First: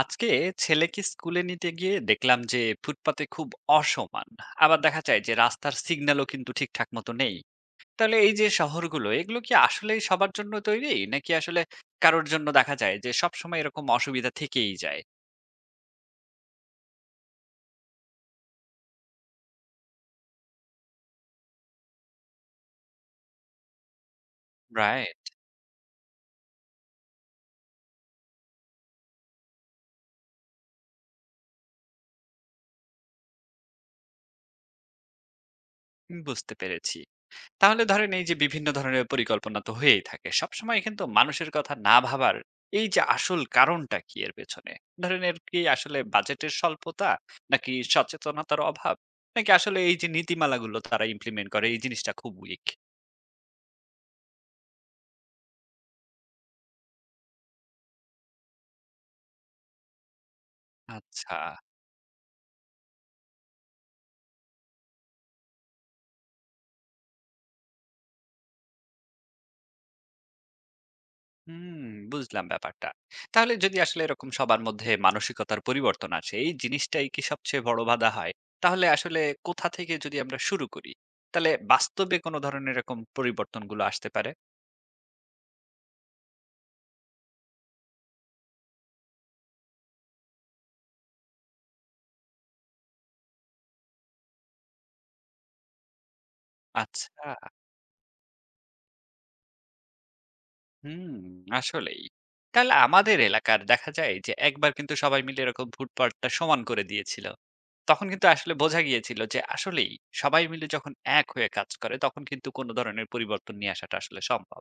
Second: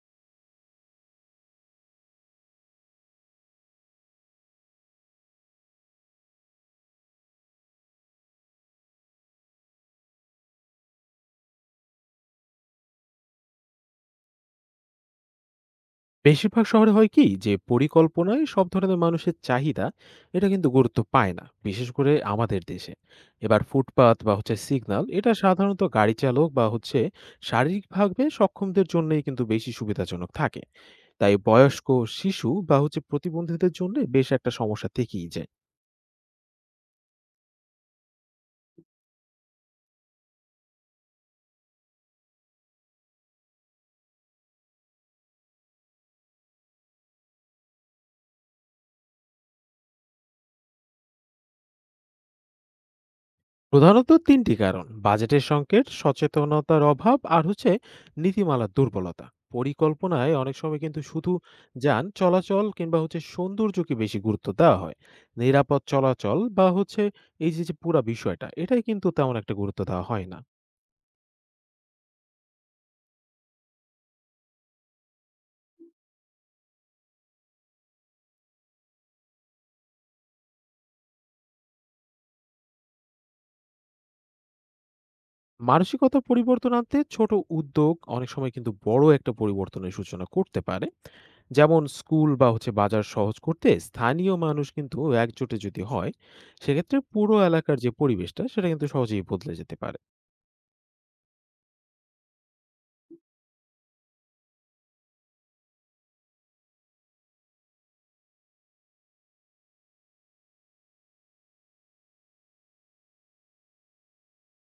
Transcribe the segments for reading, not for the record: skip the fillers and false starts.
আজকে ছেলেকে স্কুলে নিতে গিয়ে দেখলাম যে ফুটপাতে খুব অসমান। আবার দেখা যায় যে রাস্তার সিগন্যালও কিন্তু ঠিকঠাক মতো নেই। তাহলে এই যে শহরগুলো এগুলো কি আসলে সবার জন্য তৈরি, নাকি আসলে কারোর জন্য দেখা যায় যে সব সময় এরকম অসুবিধা থেকেই যায়? বেশিরভাগ শহরে হয় কি, যে পরিকল্পনায় সব ধরনের মানুষের চাহিদা এটা কিন্তু গুরুত্ব পায় না, বিশেষ করে আমাদের দেশে। এবার ফুটপাত বা হচ্ছে সিগন্যাল রাইট। এটা সাধারণত গাড়ি চালক বা হচ্ছে শারীরিকভাবে সক্ষমদের জন্যই কিন্তু বেশি সুবিধাজনক থাকে। তাই বয়স্ক, শিশু বা হচ্ছে প্রতিবন্ধীদের জন্য বেশ একটা সমস্যা থেকেই যায়। বুঝতে পেরেছি। তাহলে ধরেন এই যে বিভিন্ন ধরনের পরিকল্পনা তো হয়েই থাকে সবসময়, কিন্তু মানুষের কথা না ভাবার এই যে আসল কারণটা কি এর পেছনে? ধরেন এর কি আসলে বাজেটের স্বল্পতা, নাকি সচেতনতার অভাব, নাকি আসলে এই যে নীতিমালাগুলো তারা ইমপ্লিমেন্ট করে এই জিনিসটা খুব উইক? প্রধানত ৩ টি কারণ। বাজেটের সংকট, সচেতনতার অভাব আর হচ্ছে নীতিমালার দুর্বলতা। পরিকল্পনায় অনেক সময় কিন্তু শুধু আচ্ছা। যান চলাচল কিংবা হচ্ছে সৌন্দর্যকে বেশি গুরুত্ব দেওয়া হয়। নিরাপদ চলাচল বা হচ্ছে এই যে, যে পুরা বিষয়টা এটাই কিন্তু তেমন একটা গুরুত্ব দেওয়া হয় না। হুম। বুঝলাম ব্যাপারটা। তাহলে যদি আসলে এরকম সবার মধ্যে মানসিকতার পরিবর্তন আসে, এই জিনিসটাই কি সবচেয়ে বড় বাধা হয়? তাহলে আসলে কোথা থেকে যদি আমরা শুরু করি, তাহলে বাস্তবে কোনো ধরনের এরকম পরিবর্তনগুলো আসতে পারে? মানসিকতা পরিবর্তন আনতে ছোট উদ্যোগ অনেক সময় কিন্তু বড় একটা পরিবর্তনের সূচনা করতে পারে। যেমন স্কুল বা হচ্ছে বাজার সহজ করতে স্থানীয় মানুষ কিন্তু একজোটে যদি হয়, সেক্ষেত্রে আচ্ছা, পুরো এলাকার যে পরিবেশটা সেটা কিন্তু সহজেই বদলে যেতে পারে। হুম, আসলেই। তাহলে আমাদের এলাকার দেখা যায় যে একবার কিন্তু সবাই মিলে এরকম ফুটপাতটা সমান করে দিয়েছিল। তখন কিন্তু আসলে বোঝা গিয়েছিল যে আসলেই সবাই মিলে যখন এক হয়ে কাজ করে তখন কিন্তু কোন ধরনের পরিবর্তন নিয়ে আসাটা আসলে সম্ভব।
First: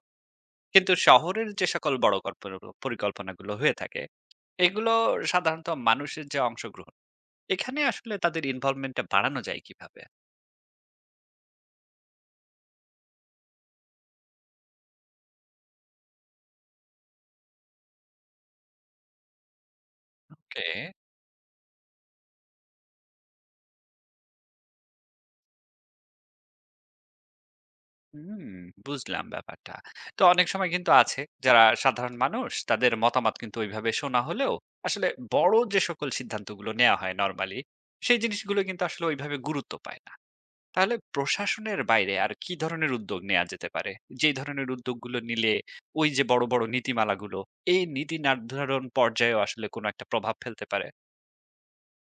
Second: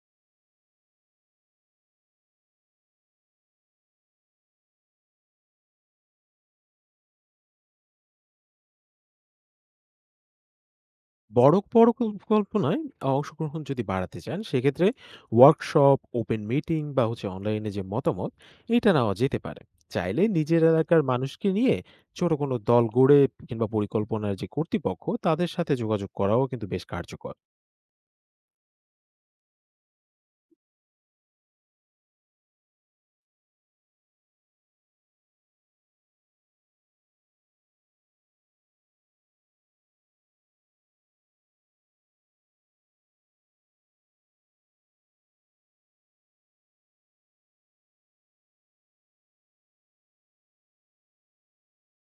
কিন্তু শহরের যে সকল বড় কল্পনা পরিকল্পনাগুলো হয়ে থাকে, এগুলো সাধারণত মানুষের যে অংশগ্রহণ, এখানে আসলে তাদের ইনভলভমেন্টটা বাড়ানো যায় কিভাবে? বড় বড় পরিকল্পনায় অংশগ্রহণ যদি বাড়াতে চান, সেক্ষেত্রে ওয়ার্কশপ, ওপেন মিটিং বা হচ্ছে অনলাইনে যে মতামত, এটা নেওয়া যেতে পারে। চাইলে নিজের ওকে। এলাকার মানুষকে নিয়ে ছোট কোনো দল গড়ে কিংবা পরিকল্পনার যে কর্তৃপক্ষ তাদের সাথে যোগাযোগ করাও কিন্তু বেশ কার্যকর। হুম, বুঝলাম ব্যাপারটা। তো অনেক সময় কিন্তু আছে যারা সাধারণ মানুষ তাদের মতামত কিন্তু ওইভাবে শোনা হলেও আসলে বড় যে সকল সিদ্ধান্তগুলো নেওয়া হয় নরমালি সেই জিনিসগুলো কিন্তু আসলে ওইভাবে গুরুত্ব পায় না। তাহলে প্রশাসনের বাইরে আর কি ধরনের উদ্যোগ নেওয়া যেতে পারে? যেই ধরনের উদ্যোগগুলো নিলে ওই যে বড়, বড় নীতিমালাগুলো, এই নীতি নির্ধারণ পর্যায়েও আসলে কোনো একটা প্রভাব ফেলতে পারে?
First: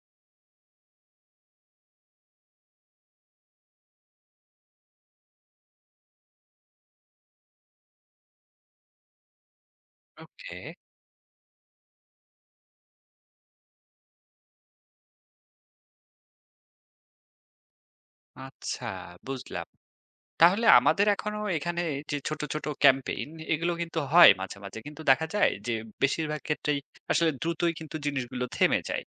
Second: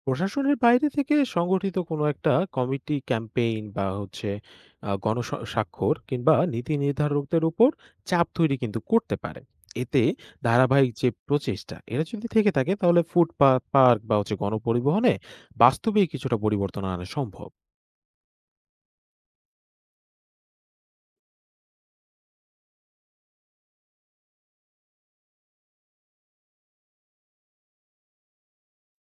প্রশাসনের বাইরে থেকে সংগঠিত কোনো একটা কমিটি, ক্যাম্পেইন বা হচ্ছে গণস্বাক্ষর কিংবা নীতি নির্ধারকদের উপর চাপ তৈরি কিন্তু করতে পারে। এতে ওকে, ধারাবাহিক যে প্রচেষ্টা এটা যদি থেকে থাকে, তাহলে ফুটপাত, পার্ক বা হচ্ছে গণপরিবহনে বাস্তবেই কিছুটা পরিবর্তন আনা সম্ভব। আচ্ছা, বুঝলাম। তাহলে আমাদের এখনো এখানে যে ছোট, ছোট ক্যাম্পেইন এগুলো কিন্তু হয় মাঝে, মাঝে। কিন্তু দেখা যায় যে বেশিরভাগ ক্ষেত্রেই আসলে দ্রুতই কিন্তু জিনিসগুলো থেমে যায়।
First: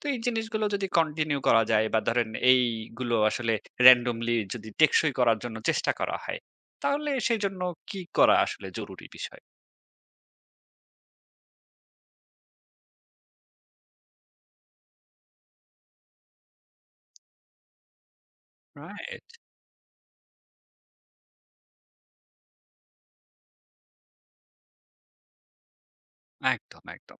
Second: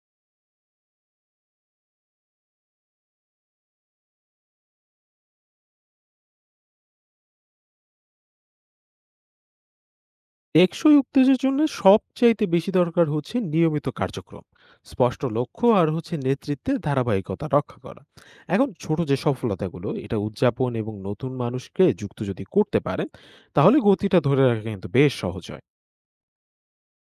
তো এই জিনিসগুলো যদি কন্টিনিউ করা যায় বা ধরেন এইগুলো আসলে randomly যদি টেকসই করার জন্য চেষ্টা করা হয়, তাহলে সেজন্য কি করা আসলে জরুরি বিষয়? টেকসই উত্তেজের জন্য সবচাইতে বেশি দরকার হচ্ছে নিয়মিত কার্যক্রম, স্পষ্ট লক্ষ্য আর হচ্ছে নেতৃত্বের ধারাবাহিকতা রক্ষা করা। এখন ছোট যে রাইট। সফলতাগুলো, এটা উদযাপন এবং নতুন মানুষকে যুক্ত যদি করতে পারেন, তাহলে গতিটা ধরে রাখা কিন্তু বেশ সহজ হয়। একদম, একদম।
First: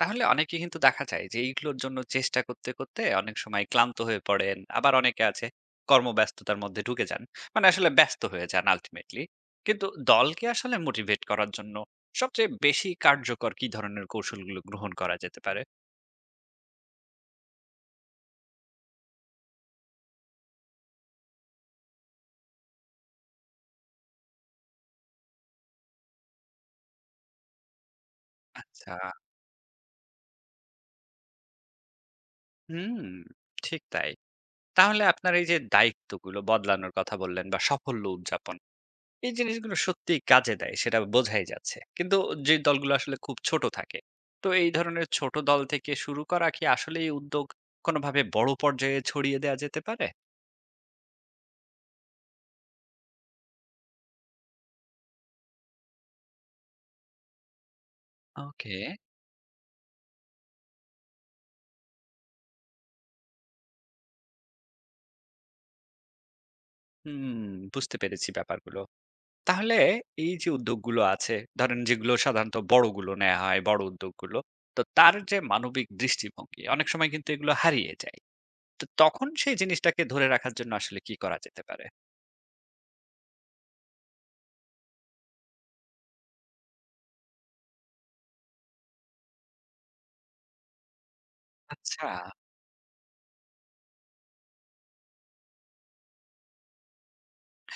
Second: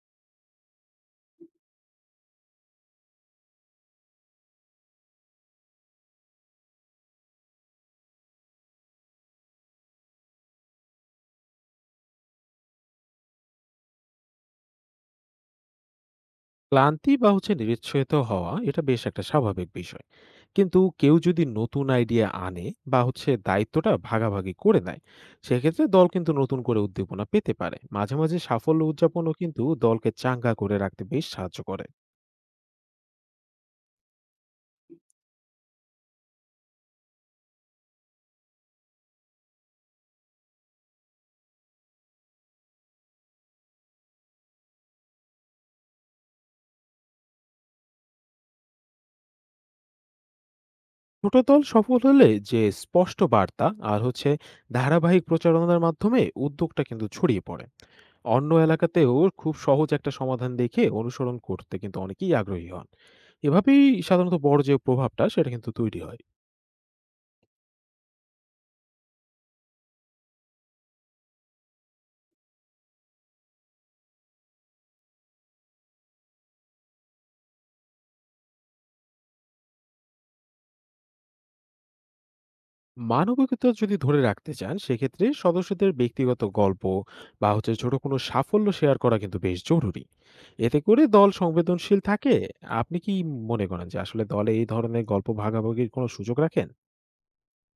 তাহলে অনেকে কিন্তু দেখা যায় যে এইগুলোর জন্য চেষ্টা করতে করতে অনেক সময় ক্লান্ত হয়ে পড়েন, আবার অনেকে আছে কর্মব্যস্ততার মধ্যে ঢুকে যান, মানে আসলে ব্যস্ত হয়ে যান আলটিমেটলি। কিন্তু দলকে আসলে মোটিভেট করার জন্য সবচেয়ে বেশি কার্যকর কি ধরনের কৌশলগুলো গ্রহণ করা যেতে পারে? ক্লান্তি বা হচ্ছে নিরুৎসাহিত হওয়া এটা বেশ একটা স্বাভাবিক বিষয়। কিন্তু কেউ যদি নতুন আইডিয়া আনে বা হচ্ছে দায়িত্বটা ভাগাভাগি করে নেয়, সেক্ষেত্রে দল কিন্তু নতুন করে উদ্দীপনা পেতে পারে। মাঝে মাঝে সাফল্য আচ্ছা। উদযাপনও কিন্তু দলকে চাঙ্গা করে রাখতে বেশ সাহায্য করে। হুম, ঠিক তাই। তাহলে আপনার এই যে দায়িত্বগুলো বদলানোর কথা বললেন বা সাফল্য উদযাপন, এই জিনিসগুলো সত্যিই কাজে দেয় সেটা বোঝাই যাচ্ছে। কিন্তু যে দলগুলো আসলে খুব ছোট থাকে, তো এই ধরনের ছোট দল থেকে শুরু করা কি আসলে এই উদ্যোগ কোনোভাবে বড় পর্যায়ে ছড়িয়ে দেয়া যেতে পারে? ছোট দল সফল হলে যে স্পষ্ট বার্তা আর হচ্ছে ধারাবাহিক প্রচারণার মাধ্যমে উদ্যোগটা কিন্তু ছড়িয়ে পড়ে অন্য ওকে, এলাকাতেও। খুব সহজ একটা সমাধান দেখে অনুসরণ করতে কিন্তু অনেকেই আগ্রহী হন। এভাবেই সাধারণত বড় যে প্রভাবটা সেটা কিন্তু তৈরি হয়। হুম, বুঝতে পেরেছি ব্যাপারগুলো। তাহলে এই যে উদ্যোগগুলো আছে, ধরেন যেগুলো সাধারণত বড়গুলো নেয়া হয়, বড় উদ্যোগগুলো, তো তার যে মানবিক দৃষ্টিভঙ্গি অনেক সময় কিন্তু এগুলো হারিয়ে যায়। তো তখন সেই জিনিসটাকে ধরে রাখার জন্য আসলে কি করা যেতে পারে? মানবিকতা যদি ধরে রাখতে চান, সেক্ষেত্রে সদস্যদের ব্যক্তিগত গল্প বা হচ্ছে ছোট কোনো সাফল্য শেয়ার করা কিন্তু বেশ জরুরি। এতে করে দল সংবেদনশীল আচ্ছা। থাকে। আপনি কি মনে করেন যে আসলে দলে এই ধরনের গল্প ভাগাভাগির কোনো সুযোগ রাখেন?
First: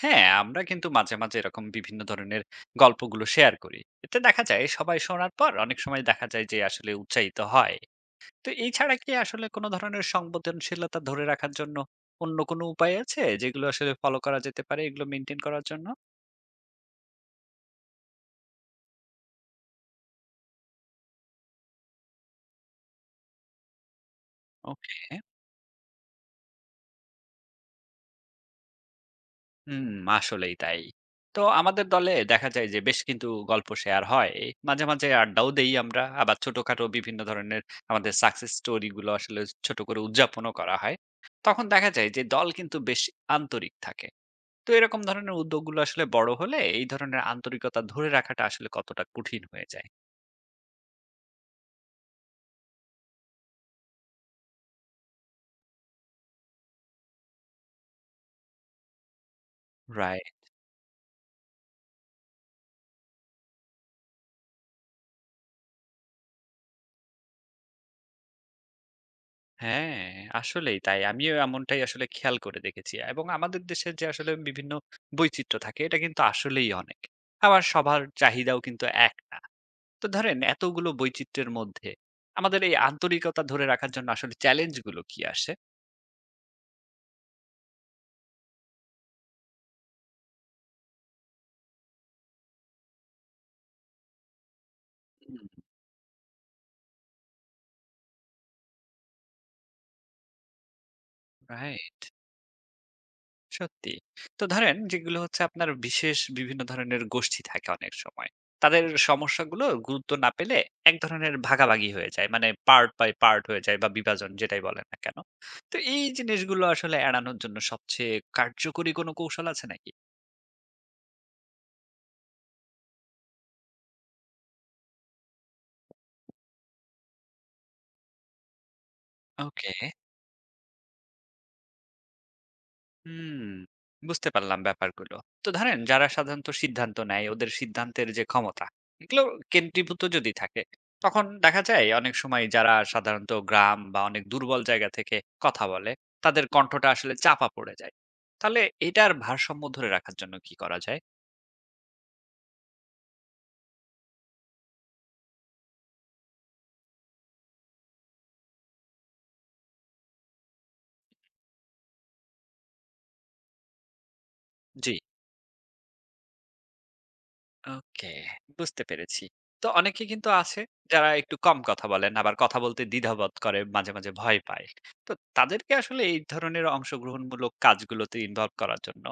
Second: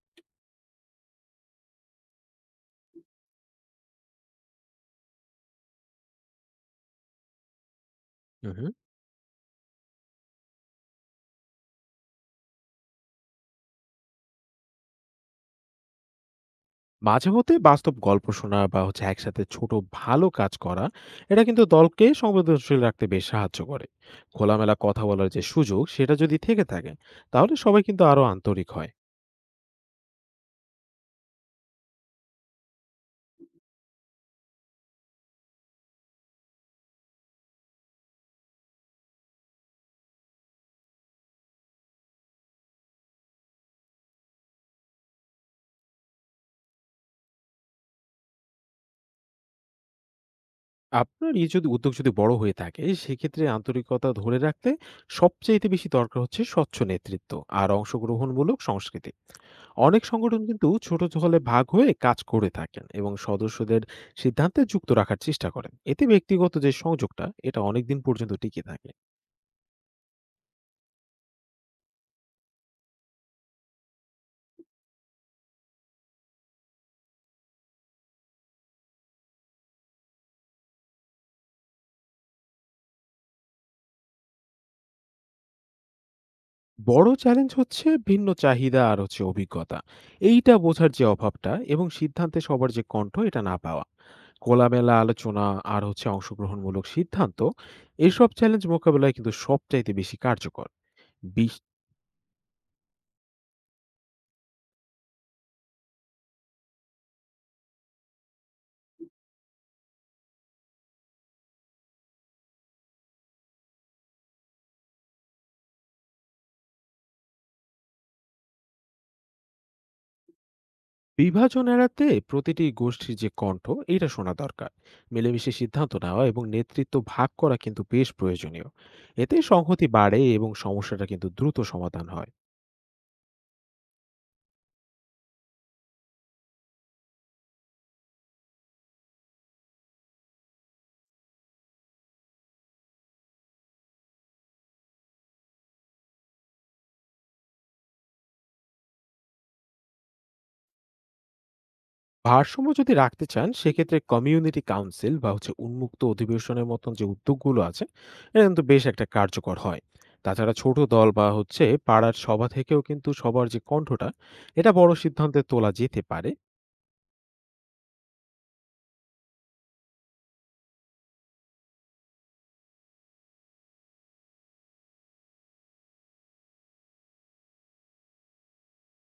হ্যাঁ, আমরা কিন্তু মাঝে, মাঝে এরকম বিভিন্ন ধরনের গল্পগুলো শেয়ার করি। এতে দেখা যায় সবাই শোনার পর অনেক সময় দেখা যায় যে আসলে উৎসাহিত হয়। তো এই হুম। ছাড়া কি আসলে কোনো ধরনের সংবেদনশীলতা ধরে রাখার জন্য অন্য কোনো উপায় আছে যেগুলো আসলে ফলো করা যেতে পারে এগুলো মেইনটেইন করার জন্য? মাঝে মধ্যে বাস্তব গল্প শোনা বা হচ্ছে একসাথে ছোট ভালো কাজ করা, এটা কিন্তু দলকে সংবেদনশীল রাখতে বেশ সাহায্য করে। খোলামেলা কথা ওকে। বলার যে সুযোগ সেটা যদি থেকে থাকে, তাহলে সবাই কিন্তু আরো আন্তরিক হয়। হুম, আসলেই তাই। তো আমাদের দলে দেখা যায় যে বেশ কিন্তু গল্প শেয়ার হয়। মাঝে, মাঝে আড্ডাও দেই আমরা। আবার ছোটখাটো বিভিন্ন ধরনের আমাদের সাকসেস স্টোরি গুলো আসলে ছোট করে উদযাপনও করা হয়। তখন দেখা যায় যে দল কিন্তু বেশ আন্তরিক থাকে। তো এরকম ধরনের উদ্যোগগুলো আসলে বড় হলে এই ধরনের আন্তরিকতা ধরে রাখাটা আসলে কতটা কঠিন হয়ে আপনার এই যদি উদ্যোগ যদি বড় হয়ে থাকে, সেক্ষেত্রে আন্তরিকতা ধরে রাখতে সবচাইতে বেশি দরকার হচ্ছে স্বচ্ছ নেতৃত্ব আর অংশগ্রহণমূলক সংস্কৃতি। অনেক যায়? সংগঠন কিন্তু ছোট দলে ভাগ হয়ে কাজ করে থাকেন এবং সদস্যদের সিদ্ধান্তে যুক্ত রাখার চেষ্টা করেন। এতে ব্যক্তিগত যে সংযোগটা এটা অনেকদিন পর্যন্ত টিকে থাকে। হ্যাঁ, আসলেই তাই। আমিও এমনটাই আসলে খেয়াল করে দেখেছি। এবং আমাদের দেশের যে আসলে বিভিন্ন বৈচিত্র্য থাকে, এটা কিন্তু আসলেই অনেক। আবার সবার চাহিদাও কিন্তু এক না। তো ধরেন এতগুলো বৈচিত্র্যের মধ্যে আমাদের এই আন্তরিকতা ধরে রাখার জন্য আসলে চ্যালেঞ্জগুলো কি আসে? বড় চ্যালেঞ্জ হচ্ছে ভিন্ন চাহিদা আর হচ্ছে অভিজ্ঞতা, এইটা বোঝার যে অভাবটা এবং সিদ্ধান্তে সবার যে কণ্ঠ এটা না পাওয়া। খোলামেলা আলোচনা হুম। আর হচ্ছে অংশগ্রহণমূলক সিদ্ধান্ত, এসব চ্যালেঞ্জ মোকাবেলায় কিন্তু সবচাইতে বেশি কার্যকর। বিশ- রাইট। সত্যি। তো ধরেন যেগুলো হচ্ছে আপনার বিশেষ বিভিন্ন ধরনের গোষ্ঠী থাকে অনেক সময়। তাদের সমস্যাগুলো গুরুত্ব না পেলে এক ধরনের ভাগাভাগি হয়ে যায়। মানে পার্ট বাই পার্ট হয়ে যায় বা বিভাজন যেটাই বলেন না কেন। তো এই জিনিসগুলো আসলে এড়ানোর জন্য সবচেয়ে কার্যকরী কোনো কৌশল আছে নাকি? বিভাজন এড়াতে প্রতিটি গোষ্ঠীর যে কণ্ঠ, এটা শোনা দরকার। মিলেমিশে সিদ্ধান্ত নেওয়া এবং নেতৃত্ব ভাগ করা কিন্তু বেশ প্রয়োজনীয়। এতে ওকে। সংহতি বাড়ে এবং সমস্যাটা কিন্তু দ্রুত সমাধান হয়। হুম, বুঝতে পারলাম ব্যাপারগুলো। তো ধরেন যারা সাধারণত সিদ্ধান্ত নেয় ওদের সিদ্ধান্তের যে ক্ষমতা, এগুলো কেন্দ্রীভূত যদি থাকে, তখন দেখা যায় অনেক সময় যারা সাধারণত গ্রাম বা অনেক দুর্বল জায়গা থেকে কথা বলে, তাদের কণ্ঠটা আসলে চাপা পড়ে যায়। তাহলে এটার ভারসাম্য ধরে রাখার জন্য কি করা যায়? ভারসাম্য যদি রাখতে চান, সেক্ষেত্রে কমিউনিটি কাউন্সিল বা হচ্ছে উন্মুক্ত অধিবেশনের মতন যে উদ্যোগগুলো আছে, এটা কিন্তু বেশ একটা কার্যকর হয়। তাছাড়া ছোট দল বা হচ্ছে পাড়ার সভা থেকেও কিন্তু সবার যে কণ্ঠটা, এটা জি। বড় সিদ্ধান্তে তোলা যেতে পারে। ওকে, বুঝতে পেরেছি। তো অনেকে কিন্তু আছে যারা একটু কম কথা বলেন, আবার কথা বলতে দ্বিধাবোধ করে, মাঝে, মাঝে ভয় পায়। তো তাদেরকে আসলে এই ধরনের অংশগ্রহণমূলক কাজগুলোতে ইনভলভ করার জন্য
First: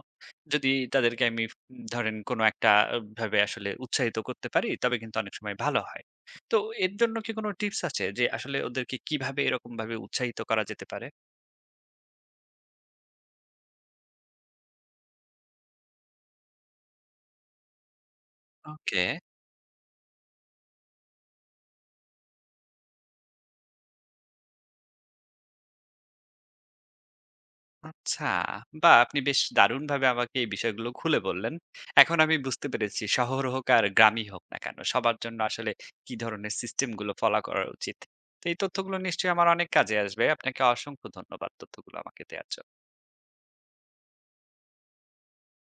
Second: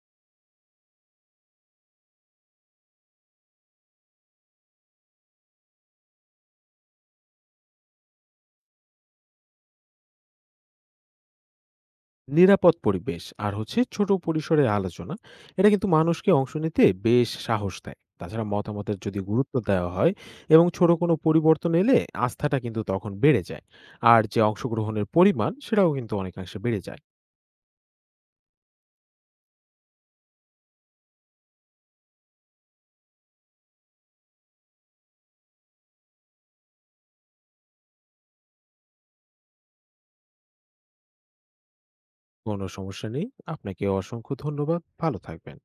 যদি তাদেরকে আমি ধরেন কোনো একটা ভাবে আসলে উৎসাহিত করতে পারি, তবে কিন্তু অনেক সময় ভালো হয়। তো এর জন্য কি কোনো টিপস আছে যে আসলে ওদেরকে কিভাবে এরকমভাবে উৎসাহিত করা যেতে পারে? নিরাপদ পরিবেশ আর হচ্ছে ছোট পরিসরে আলোচনা, এটা কিন্তু মানুষকে অংশ নিতে বেশ সাহস দেয়। তাছাড়া মতামতের ওকে। যদি গুরুত্ব দেওয়া হয় এবং ছোট কোনো পরিবর্তন এলে, আস্থাটা কিন্তু তখন বেড়ে যায় আর যে অংশগ্রহণের পরিমাণ সেটাও কিন্তু অনেকাংশে বেড়ে যায়। আচ্ছা, বাহ! আপনি বেশ দারুণভাবে আমাকে এই বিষয়গুলো খুলে বললেন। এখন আমি বুঝতে পেরেছি শহর হোক আর গ্রামই হোক না কেন, সবার জন্য আসলে কি ধরনের সিস্টেম গুলো ফলো করা উচিত। তো এই তথ্যগুলো নিশ্চয়ই আমার অনেক কাজে আসবে। আপনাকে অসংখ্য ধন্যবাদ তথ্যগুলো আমাকে দেয়ার কোনো জন্য। সমস্যা নেই। আপনাকে অসংখ্য ধন্যবাদ। ভালো থাকবেন।